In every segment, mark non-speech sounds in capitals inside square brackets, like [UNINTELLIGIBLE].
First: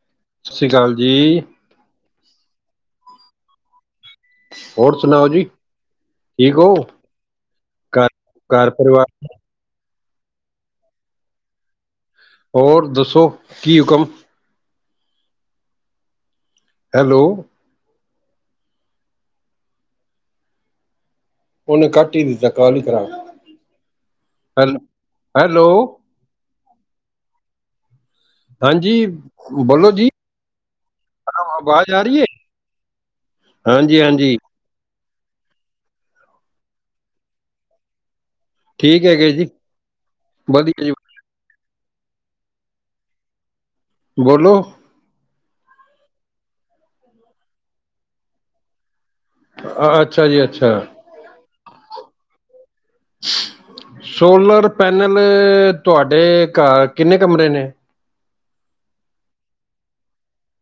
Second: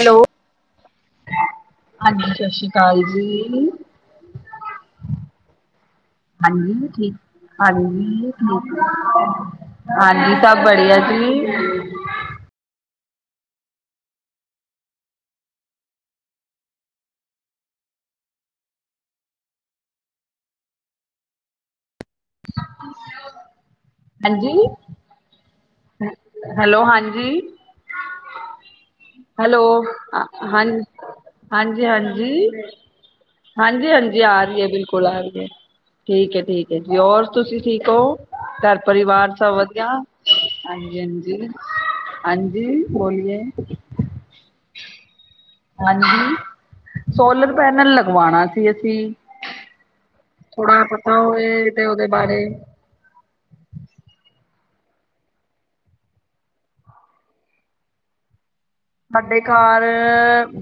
Hello. ਸਤਿ ਸ਼੍ਰੀ ਅਕਾਲ ਜੀ। ਹਾਂਜੀ ਸਤਿ ਸ੍ਰੀ ਅਕਾਲ ਜੀ। ਹੋਰ ਸੁਣਾਓ ਜੀ? ਠੀਕ ਹੋ? ਹਾਂਜੀ ਠੀਕ ਘਰ ਹਾਂਜੀ ਘਰ ਠੀਕ। ਪਰਿਵਾਰ ਹਾਂਜੀ ਸਭ ਬੜੀਆ ਸੀ। ਹੋਰ ਦੱਸੋ ਕੀ ਹੁਕਮ? ਹੈਲੋ। ਉਹਨੇ ਕੱਟ ਹੀ ਦਿੱਤਾ ਕਾਲ ਹੀ ਖਰਾਬ ਹਾਂਜੀ। ਹੈਲੋ ਹੈਲੋ ਹਾਂਜੀ। ਹਾਂਜੀ ਹੈਲੋ ਬੋਲੋ ਜੀ ਹਾਂ ਹਾਂਜੀ ਆਵਾਜ਼ ਆ ਰਹੀ ਹੈ ਹਾਂਜੀ। ਹਾਂਜੀ ਹਾਂਜੀ ਆ ਰਹੀ ਹੈ ਬਿਲਕੁਲ ਆ ਰਹੀ ਹੈ। ਠੀਕ ਠੀਕ ਹੈ ਜੀ ਹੋਰ ਤੁਸੀਂ ਠੀਕ ਹੋ? ਘਰ ਠੀਕ ਹੈਗੇ ਪਰਿਵਾਰ ਜੀ ਸਭ ਵਧੀਆ ਵਧੀਆ ਜੀ ਹਾਂਜੀ ਹਾਂਜੀ ਹਾਂਜੀ ਬੋਲੀਏ। ਬੋਲੋ। ਹਾਂਜੀ ਸੋਲਰ ਪੈਨਲ ਲਗਵਾਉਣਾ ਸੀ ਅਸੀਂ ਅਹੱ [UNINTELLIGIBLE] ਥੋੜਾ ਪਤਾ ਹੋਵੇ ਤੇ ਉਹਦੇ ਬਾਰੇ ਸੋਲਰ ਪੈਨਲ ਤੁਹਾਡੇ ਘਰ ਕਿੰਨੇ ਕਮਰੇ ਨੇ ਸਾਡੇ ਘਰ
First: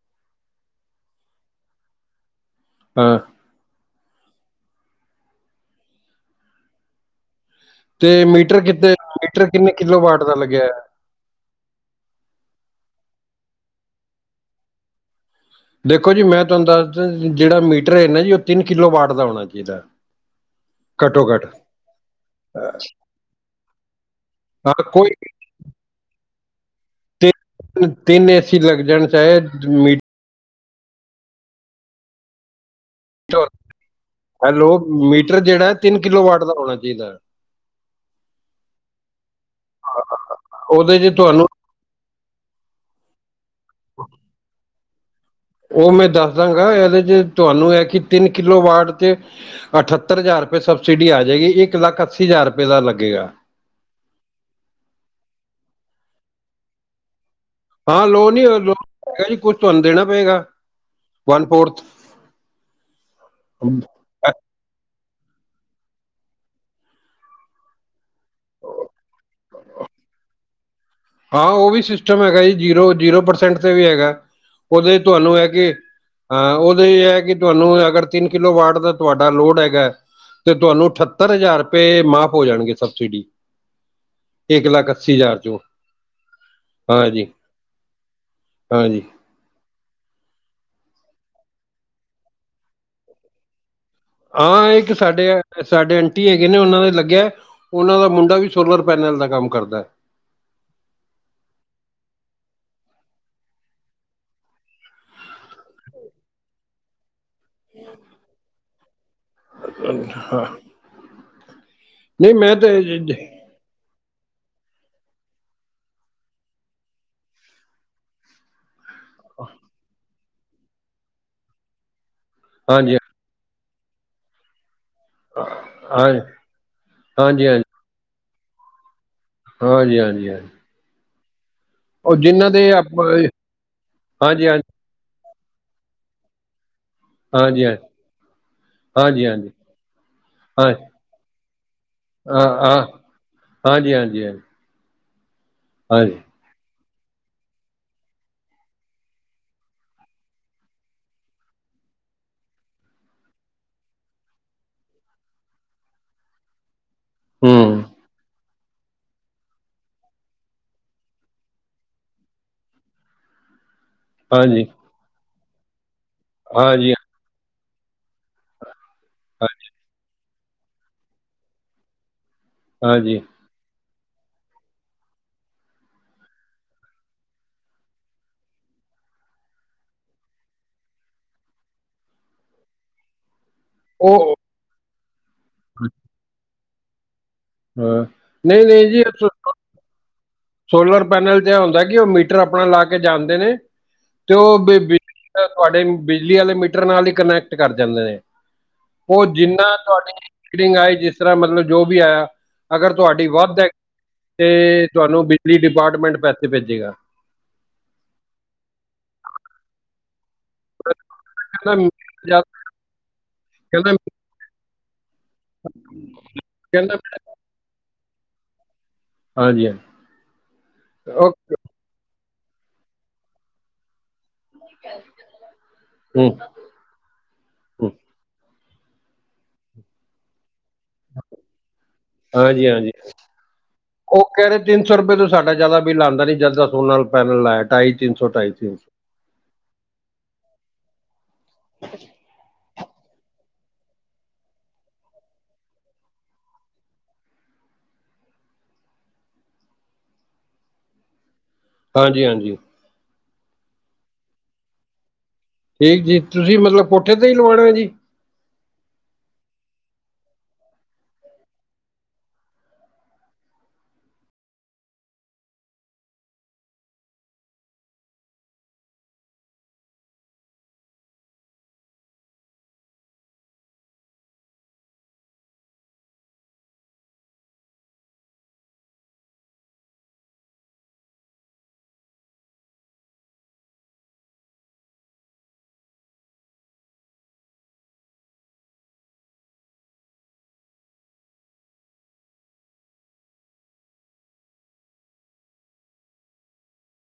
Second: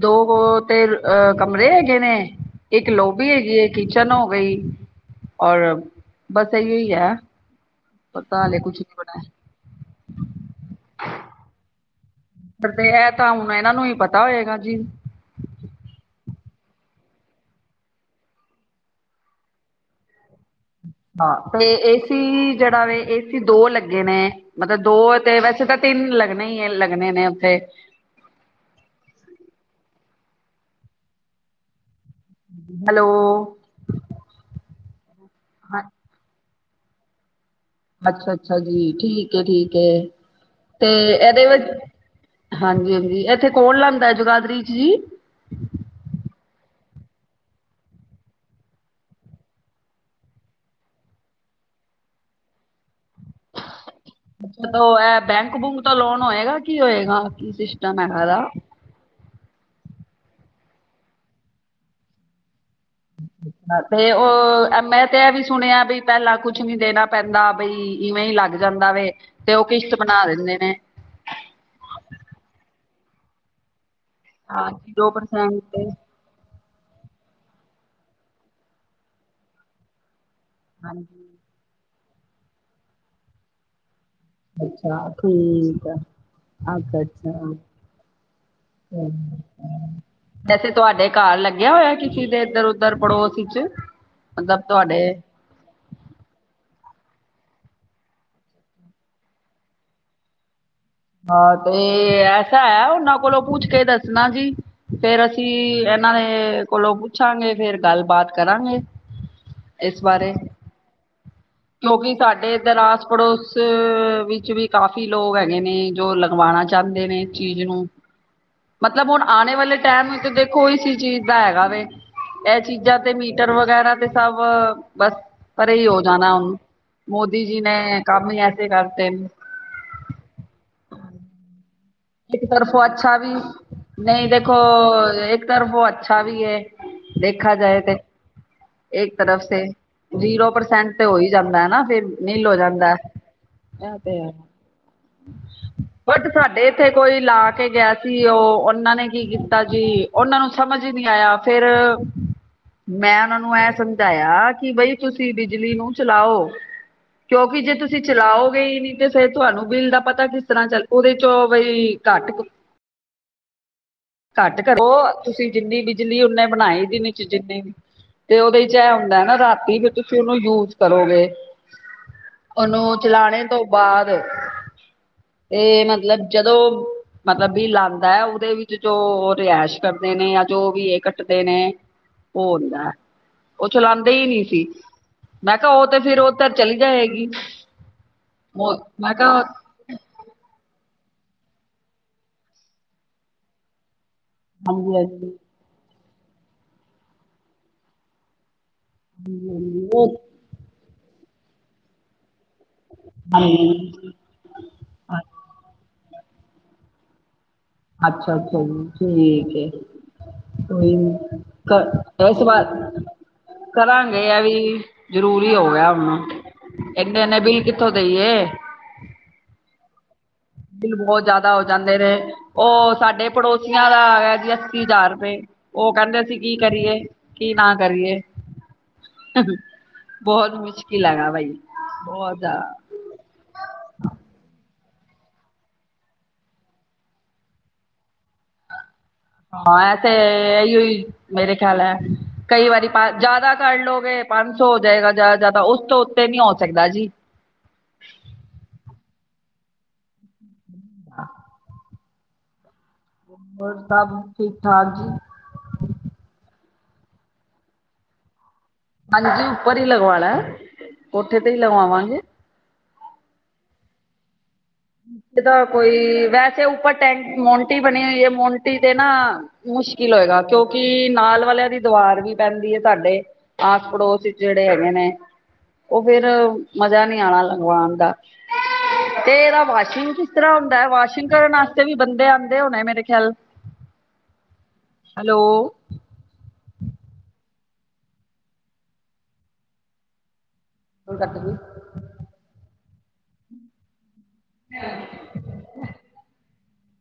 ਦੋ ਤੇ ਕਮਰੇ ਹੈਗੇ ਨੇ ਇੱਕ ਹਾਂ ਲੋਬੀ ਹੈਗੀ ਹੈ ਕਿਚਨ ਹੋ ਗਈ ਔਰ ਬਸ ਇਹੀ ਹੀ ਹੈ ਤੇ ਪਤਾ ਹਾਲੇ ਮੀਟਰ ਕੁਛ ਕਿੱਤੇ ਨੀ ਬਣਾਇਆ ਮੀਟਰ ਕਿੰਨੇ ਕਿਲੋ ਵਾਟ ਦਾ ਲੱਗਿਆ ਆ ਤੇ ਇਹ ਤਾਂ ਹੁਣ ਇਹਨਾਂ ਨੂੰ ਹੀ ਪਤਾ ਹੋਏਗਾ ਜੀ ਦੇਖੋ ਜੀ, ਮੈਂ ਤੁਹਾਨੂੰ ਦੱਸਦਾ ਜਿਹੜਾ ਮੀਟਰ ਹੈ ਨਾ ਜੀ ਉਹ ਤਿੰਨ ਕਿਲੋ ਵਾਟ ਦਾ ਹੋਣਾ ਚਾਹੀਦਾ। ਘੱਟੋ ਘੱਟ ਹਾਂ ਤੇ ਏਸੀ ਜਿਹੜਾ ਵੇ ਏਸੀ ਦੋ ਲੱਗੇ ਨੇ ਮੱਤਲਬ ਹਾਂ ਦੋ ਕੋਈ ਤੇ ਵੈਸੇ ਤਾਂ ਤਿੰਨ ਲੱਗਣੇ ਈ ਲੱਗਣੇ ਨੇ ਉੱਥੇ ਤਿੰਨ ਤਿੰਨ ਏਸੀ ਲੱਗ ਜਾਣ ਚਾਹੇ ਮੀਟਰ ਹੈਲੋ ਹੈਲੋ ਮੀਟਰ ਜਿਹੜਾ ਤਿੰਨ ਕਿਲੋ ਵਾਟ ਦਾ ਹੋਣਾ ਚਾਹੀਦਾ। ਅੱਛਾ ਅੱਛਾ ਜੀ ਠੀਕ ਹੈ ਠੀਕ ਹੈ ਤੇ ਉਹਦੇ 'ਚ ਇਹਦੇ ਤੁਹਾਨੂੰ ਵਿੱਚ ਹਾਂਜੀ ਹਾਂਜੀ ਇੱਥੇ ਕੌਣ ਲਾਉਂਦਾ ਹੈ ਜੁਗਾਦਰੀ ਚ ਜੀ ਉਹ ਮੈਂ ਦੱਸ ਦਾਂਗਾ ਇਹਦੇ ਚ ਤੁਹਾਨੂੰ ਹੈ ਕਿ ਤਿੰਨ ਕਿੱਲੋ ਵਾਡ ਤੇ ਅਠੱਤਰ ਹਜ਼ਾਰ ਰੁਪਏ ਸਬਸਿਡੀ ਆ ਜਾਏਗੀ ਇੱਕ ਲੱਖ ਅੱਸੀ ਹਜ਼ਾਰ ਰੁਪਏ ਦਾ ਲੱਗੇਗਾ। ਅੱਛਾ ਤਾਂ ਉਹ ਇਹ ਬੈਂਕ ਬੂਕ ਤਾਂ ਲੋਨ ਹੋਏਗਾ ਕੀ ਹੋਏਗਾ ਕੀ ਸਿਸਟਮ ਹੈਗਾਦਾ। ਕਹਿ ਕੁੱਛ ਤੁਹਾਨੂੰ ਦੇਣਾ ਪਏਗਾ ਵਨ ਫੋਰਥ [UNINTELLIGIBLE] ਤੇ ਉਹ ਮੈਂ ਤੇ ਇਹ ਵੀ ਸੁਣਿਆ ਬਈ ਪਹਿਲਾਂ ਕੁਛ ਨੀ ਦੇਣਾ ਪੈਂਦਾ। ਬਈ ਇਵੇਂ ਹੀ ਲੱਗ ਜਾਂਦਾ ਵੇ। ਤੇ ਉਹ ਕਿਸ਼ਤ ਬਣਾ ਦਿੰਦੇ ਨੇ। ਹਾਂ ਉਹ ਵੀ ਸਿਸਟਮ ਹੈਗਾ ਜੀ, ਜੀਰੋ, ਜੀਰੋ ਪਰਸੈਂਟ ਤੇ ਵੀ ਹੈਗਾ। ਹਾਂ ਉਹਦੇ ਜ਼ੀਰੋ ਤੁਹਾਨੂੰ ਹੈ ਪਰਸੈਂਟ ਕਿ ਤੇ ਹਾਂ ਉਹਦੇ ਇਹ ਹੈ ਕਿ ਤੁਹਾਨੂੰ ਅਗਰ ਤਿੰਨ ਕਿੱਲੋ ਵਾਟ ਦਾ ਤੁਹਾੱਡਾ ਲੋਡ ਹੈਗਾ। ਤੇ ਤੁਹਾਨੂੰ ਅਠੱਤਰ ਹਾਂਜੀ ਹਜ਼ਾਰ ਰੁੱਪਏ ਮਾਫ਼ ਹੋ ਜਾਣਗੇ ਸਬਸਿਡੀ ਇੱਕ ਲੱਖ ਅੱਛਾ, ਅੱਸੀ ਹਜ਼ਾਰ ਚੋਂ ਠੀਕ ਆ। ਹਾਂਜੀ ਅੱਛਾ-ਅੱਛਾ। ਹਾਂਜੀ ਵੈਸੇ ਤੁਹਾਡੇ ਘਰ ਲੱਗਿਆ ਹੋਇਆ ਕਿਸੇ ਦੇ ਇੱਧਰ-ਉੱਧਰ ਪੜੋਸ ਚ ਹਾਂ ਇੱਕ ਸਾਡੇ ਆ। ਸਾਡੇ ਆਂਟੀ ਹੈਗੇ ਨੇ ਉਹਨਾਂ ਦੇ ਲੱਗਿਆ, ਉਹਨਾਂ ਦਾ ਮੁੰਡਾ ਵੀ ਸੋਲਰ ਪੈਨਲ ਦਾ ਕੰਮ ਕਰਦਾ। ਹਾਂ ਤੇ ਐਸਾ ਐ, ਉਹਨਾਂ ਕੋਲੋਂ ਪੁੱਛ ਕੇ ਦੱਸਣਾ ਜੀ। ਫਿਰ ਅਸੀਂ ਇਹਨਾਂ ਦੇ ਕੋਲੋਂ ਪੁੱਛਾਂਗੇ ਫਿਰ ਗੱਲਬਾਤ ਕਰਾਂਗੇ। ਇਸ ਬਾਰੇ ਹਾਂ। ਕਿਉਂਕਿ ਸਾਡੇ ਇੱਧਰ ਆਸ ਹਾਂਜੀ ਪੜੋਸ ਤੇ ਵਿੱਚ ਵੀ ਕਾਫੀ ਲੋਕ ਹੈਗੇ ਨੇ ਜੋ ਲੰਗਵਾਣਾ ਚਾਹੁੰਦੇ ਨੇ ਇਸ ਚੀਜ਼ ਨੂੰ ਮੱਤਲਬ ਹੁਣ ਆਣੇ ਵਾਲੇ ਟਾਈਮ ਵਿੱਚ ਦੇਖੋ ਇਸ ਚੀਜ਼ ਦਾ ਹੈਗਾ ਵੇ, ਇਹ ਹਾਂ ਹਾਂਜੀ ਚੀਜ਼ਾਂ ਮੀਟਰ ਵਗੈਰਾ ਤੇ ਸਭ ਬੱਸ ਪਰੇ ਹੀ ਹੋ ਜਾਣ ਹੁਣ, ਮੋਦੀ ਹਾਂਜੀ ਜੀ ਨੇ ਮੈਂ ਕੰਮ ਹੀ ਐਸੇ ਕਰਤੇ ਨੇ ਹਾਂਜੀ-ਹਾਂਜੀ-ਹਾਂਜੀ। ਇੱਕ ਦੇ ਤਰਫੋਂ ਆਪਾਂ ਅੱਛਾ ਵੀ, ਨਹੀਂ ਹਾਂਜੀ ਹਾਂਜੀ ਦੇਖੋ ਇੱਕ ਤਰਫੋ ਅੱਛਾ ਵੀ ਐ। ਦੇਖਾ ਹਾਂਜੀ ਜਾਏ ਤੇ ਇੱਕ ਹਾਂਜੀ ਤਰਫ ਹਾਂਜੀ ਸੇ, ਜ਼ੀਰੋ ਹਾਂਜੀ ਪਰਸੈਂਟ ਤੇ ਹੋ ਹੀ ਜਾਂਦਾ ਏ ਨਾ ਫਿਰ ਹਾਂ ਨਿਲ ਹੋ ਹਾਂ ਜਾਂਦਾ। ਹਾਂਜੀ ਇਹ ਤੇ ਹਾਂਜੀ ਹਾਂਜੀ ਹਾਂਜੀ ਬਟ ਸਾਡੇ ਇੱਥੇ ਕੋਈ ਲਾ ਕੇ ਗਿਆ ਸੀ। ਉਹ ਉਹਨਾਂ ਨੇ ਕੀ ਕੀਤਾ ਜੀ ਉਹਨਾਂ ਨੂੰ ਸਮਝ ਹੀ ਨਹੀਂ ਆਇਆ। ਫਿਰ ਮੈਂ ਉਹਨਾਂ ਨੂੰ ਇਹ ਸਮਝਾਇਆ ਕਿ ਬਈ ਤੁਸੀਂ ਬਿਜਲੀ ਨੂੰ ਚਲਾਓ। ਕਿਉਂਕਿ ਹੂੰ ਜੇ ਤੁਸੀਂ ਚਲਾਓਗੇ ਹੀ ਨਹੀਂ ਤੇ ਫਿਰ ਤੁਹਾਨੂੰ ਬਿੱਲ ਦਾ ਪਤਾ ਕਿਸ ਤਰ੍ਹਾਂ ਚਲ, ਉਹਦੇ ਚੋਂ ਬਈ ਘੱਟ ਕੁ ਘੱਟ ਹਾਂਜੀ ਕਰੋ, ਉਹ ਤੁਸੀਂ ਜਿੰਨੀ ਬਿਜ ਬਿਜਲੀ ਉਨਾ ਤੇ ਬਣਾਏਗੀ ਹਾਂਜੀ ਨੀ ਜਿਨੀ ਚ ਜਿੰਨੇ ਵੀ ਤੇ ਉਹਦੇ ਚ ਇਹ ਹੁੰਦਾ ਨਾ ਰਾਤੀ ਵੀ ਤੁਸੀਂ ਉਹਨੂੰ ਯੂਜ ਭਰੋਗੇ, ਉਹਨੂੰ ਹਾਂਜੀ ਚਲਾਣੇ ਤੋਂ ਬਾਅਦ ਤੇ ਮਤਲਬ ਜਦੋਂ ਮਤਲਬ ਵੀ ਲਾਂਦਾ, ਉਹਦੇ ਵਿੱਚ ਜੋ ਰਿਹਾਸ਼ ਕਰਦੇ ਨੇ ਜਾਂ ਜੋ ਵੀ ਇਹ ਕੱਟਦੇ ਨੇ ਉਹ ਹੁੰਦਾ। ਉਹ ਚਲਾਦੇ ਹੀ ਉਹ ਨਹੀਂ ਸੀ। ਮੈਂ ਕਿਹਾ ਉਹ ਤੇ ਫਿਰ ਉਧਰ ਚਲੀ ਜਾਏਗੀ। ਹਾਂ ਨਹੀਂ ਨਹੀਂ ਉਹ, ਜੀ ਮੈਂ ਕਿਹਾ ਸੋਲਰ ਪੈਨਲ ਤੇ ਇਹ ਹੁੰਦਾ ਕਿ ਉਹ ਮੀਟਰ ਆਪਣਾ ਲਾ ਕੇ ਜਾਂਦੇ ਨੇ ਤੇ ਉਹ ਹਾਂਜੀ ਬਿਜਲੀ ਹਾਂਜੀ ਤੁਹਾਡੇ ਬਿਜਲੀ ਵਾਲੇ ਮੀਟਰ ਨਾਲ ਹੀ ਕਨੈਕਟ ਕਰ ਜਾਂਦੇ ਨੇ, ਉਹ ਜਿੰਨਾ ਹਾਂਜੀ ਤੁਹਾਡੀ ਉਹ ਫੀਟੀਗਂ ਆਈ ਜਿਸ ਤਰਾ ਮਤਲਬ ਜੋ ਵੀ ਆਯਾ, ਅਗਰ ਤੋਆਡੀ ਵੱਧ ਐ, ਤੇ ਤੁਹਾਨੂੰ ਦੀ ਡਿਪਾਟਮੈਂਟ ਪੈਸੇ ਭੇਜੇਗਾ। ਅੱਛਾ, ਅੱਛਾ ਜੀ, ਠੀਕ ਏ। ਕੋਈ ਕਹਿੰਦਾ ਨ ਮੀਟਰ ਇਸ ਜ਼ਿਆਦਾ- ਬਾਰ ਕਹਿੰਦਾ ਕਰਾਂਗੇ ਆ ਵੀ ਜ਼ਰੂਰੀ ਹੋ ਗਿਆ ਹੁਣ, ਕਹਿੰਦਾ ਇੰਨੇ-ਇੰਨੇ ਬਿੱਲ ਕਿੱਥੋਂ ਦੇਈਏ। ਹਾਂਜੀ-ਹਾਂਜੀ। ਬਿੱਲ ਬਹੁਤ ਜਿਆਦਾ ਹੋ ਜਾਂਦੇ ਨੇ ਉਹ ਸਾਡੇ ਪੜੋਸੀਆਂ ਦਾ ਆਇਆ। ਅੱਸੀ ਹਜ਼ਾਰ ਰੁਪਏ, ਉਹ ਕਹਿੰਦੇ ਹੂੰ ਅਸੀਂ ਕੀ ਕਰੀਏ ਕੀ ਨਾ ਹੂੰ, ਕਰੀਏ, ਬਹੁਤ ਮੁਸ਼ਕਲ ਹਾਂਜੀ-ਹਾਂਜੀ। ਉਹ ਕਹਿ ਰਹੇ ਤਿੰਨ ਸੌ ਰੁਪਏ ਤੋਂ ਸਾਡਾ ਜ਼ਿਆਦਾ ਬਿੱਲ ਆਉਂਦਾ ਨਹੀਂ, ਜਦੋਂ ਦਾ ਸੋਲਰ ਪੈਨਲ ਲਾਇਆ ਢਾਈ ਤਿੰਨ ਸੌ, ‌ਢਾਈ ਤਿੰਨ ਸੌ ਹਾਂ ਐ ਤੇੇ ਐਹੀ ਈ, ਮੇਰੇ ਖਿਆਲ ਐ। ਕਈ ਵਾਰੀ ਪਾ ਜੈਦਾ ਕਰ ਲੋਗੇ, ਪੰਜ ਸੋ ਹੋ ਜਾਏਗਾ ਜੈਦਾ, ਜੈਦਾ ਓਸ ਤੋ ਉੱਤੇ ਨੀ ਹੋ ਸਕਦਾ ਜੀ। [UNINTELLIGIBLE] ਹਾਂਜੀ, ਹਾਂਜੀ ਹੋਰ ਸਭ, ਠੀਕ ਠਾਕ ਜੀ। ਠੀਕ ਜੀ, ਤੁਸੀ ਮਤਲਬ ਕੋਠੇ ਤੇ ਈ ਲਵਾਣਾ ਜੀ। ਹਾਂਜੀ, ਉੱਪਰ ਹੀ ਲਗਵਾਣਾ, ਕੋਠੇ ਤੇ ਹੀ ਲਵਾਵਾਂਗੇ। ਜਿਦਾਂ ਕੋਈ ਵੈਸੇ ਉੱਪਰ ਟੈਂਕ ਮੋਨਟੀ ਬਨੀ ਹੋਈ ਏ, ਮੋਨਟੀ ਦੇ ਨਾ ਮੁਸ਼ਕਿਲ ਹੋਏਗਾ, ਕਯੋਂਕਿ ਨਾਲ ਵਾਲੇਆਂ ਦੀ ਦਵਾਰ ਵੀ ਪੈਂਦੀ ਏ ਤਾਡੇ ਆਸ, ਪੜੋਸਚ ਜੇੜੇ ਹੈਗੇ ਨੇ ਓ ਫੇਰ ਮਜ਼ਾ ਨੀ ਆਣਾ ਲੰਗਵਾਨ ਦਾ, ਤੇ ਏਦਾ ਵਾਸ਼ਿੰਗ ਕਿਸ ਤਰਾ ਹੁੰਦਾ, ਵਾਸ਼ਿੰਗ ਕਰਨ ਆਸਤੇ ਵੀ ਬੰਦੇ ਆਂਦੇ ਹੋਣੇ ਮੇਰੇ ਖਿਆਲ ਹਲੋ। [UNINTELLIGIBLE] [UNINTELLIGIBLE]